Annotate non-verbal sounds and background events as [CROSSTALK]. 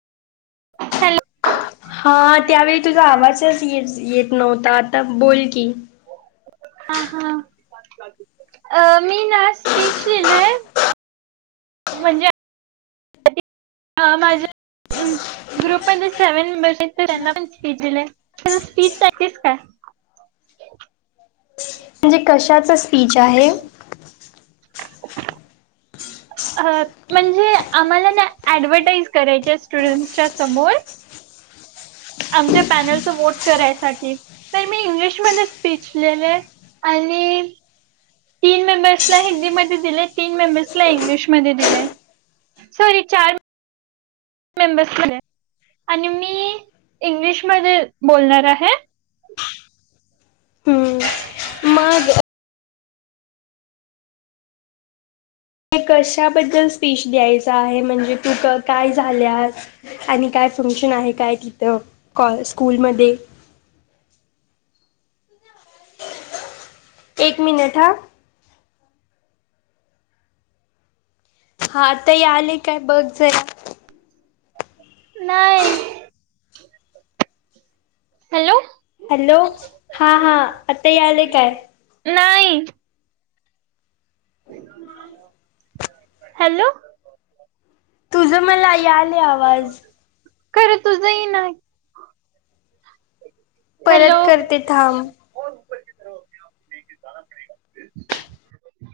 हल हा त्यावेळी तुझा आवाजच येत नव्हता आता बोल की. हा हा. मी ना स्पीच लिहिलाय म्हणजे माझ्या ग्रुपमध्ये सेव्हन मेंबर्स आहेत त्यांना पण स्पीज दिले. त स्पीच स का. [UNINTELLIGIBLE] म्हणजे कशाच स्पीच आहे. अ म्हणजे आम्हाला ना ऍडव्हटाईज करायच्या स्टुडंट्सच्या समोर. आमच्या पॅनलच वोट करायसाठी तर मी इंग्लिशमध्ये स्पीचलेले. आणि तीन मेंबर्सला हिंदीमध्ये दिले तीन मेंबर्सला इंग्लिशमध्ये दिले. सॉरी चार मेंबर्स आणि मी इंग्लिशमध्येध्ये बोलणार आहे. हम्म मग कशाबद्दल स्पीच द्यायचा आहे म्हणजे तू काय झाल्या. आणि काय फंक्शन आहे काय तिथं कॉ स्कूलमध्ये. एक मिनट ह. हा ताई आली काय बघ जरा. नाही. हॅलो. हॅलो हा हा आता यालेय काय. नाही. हॅलो. तुझं मला यालय आवाज. खरं तुझही ना. परत करते थांब.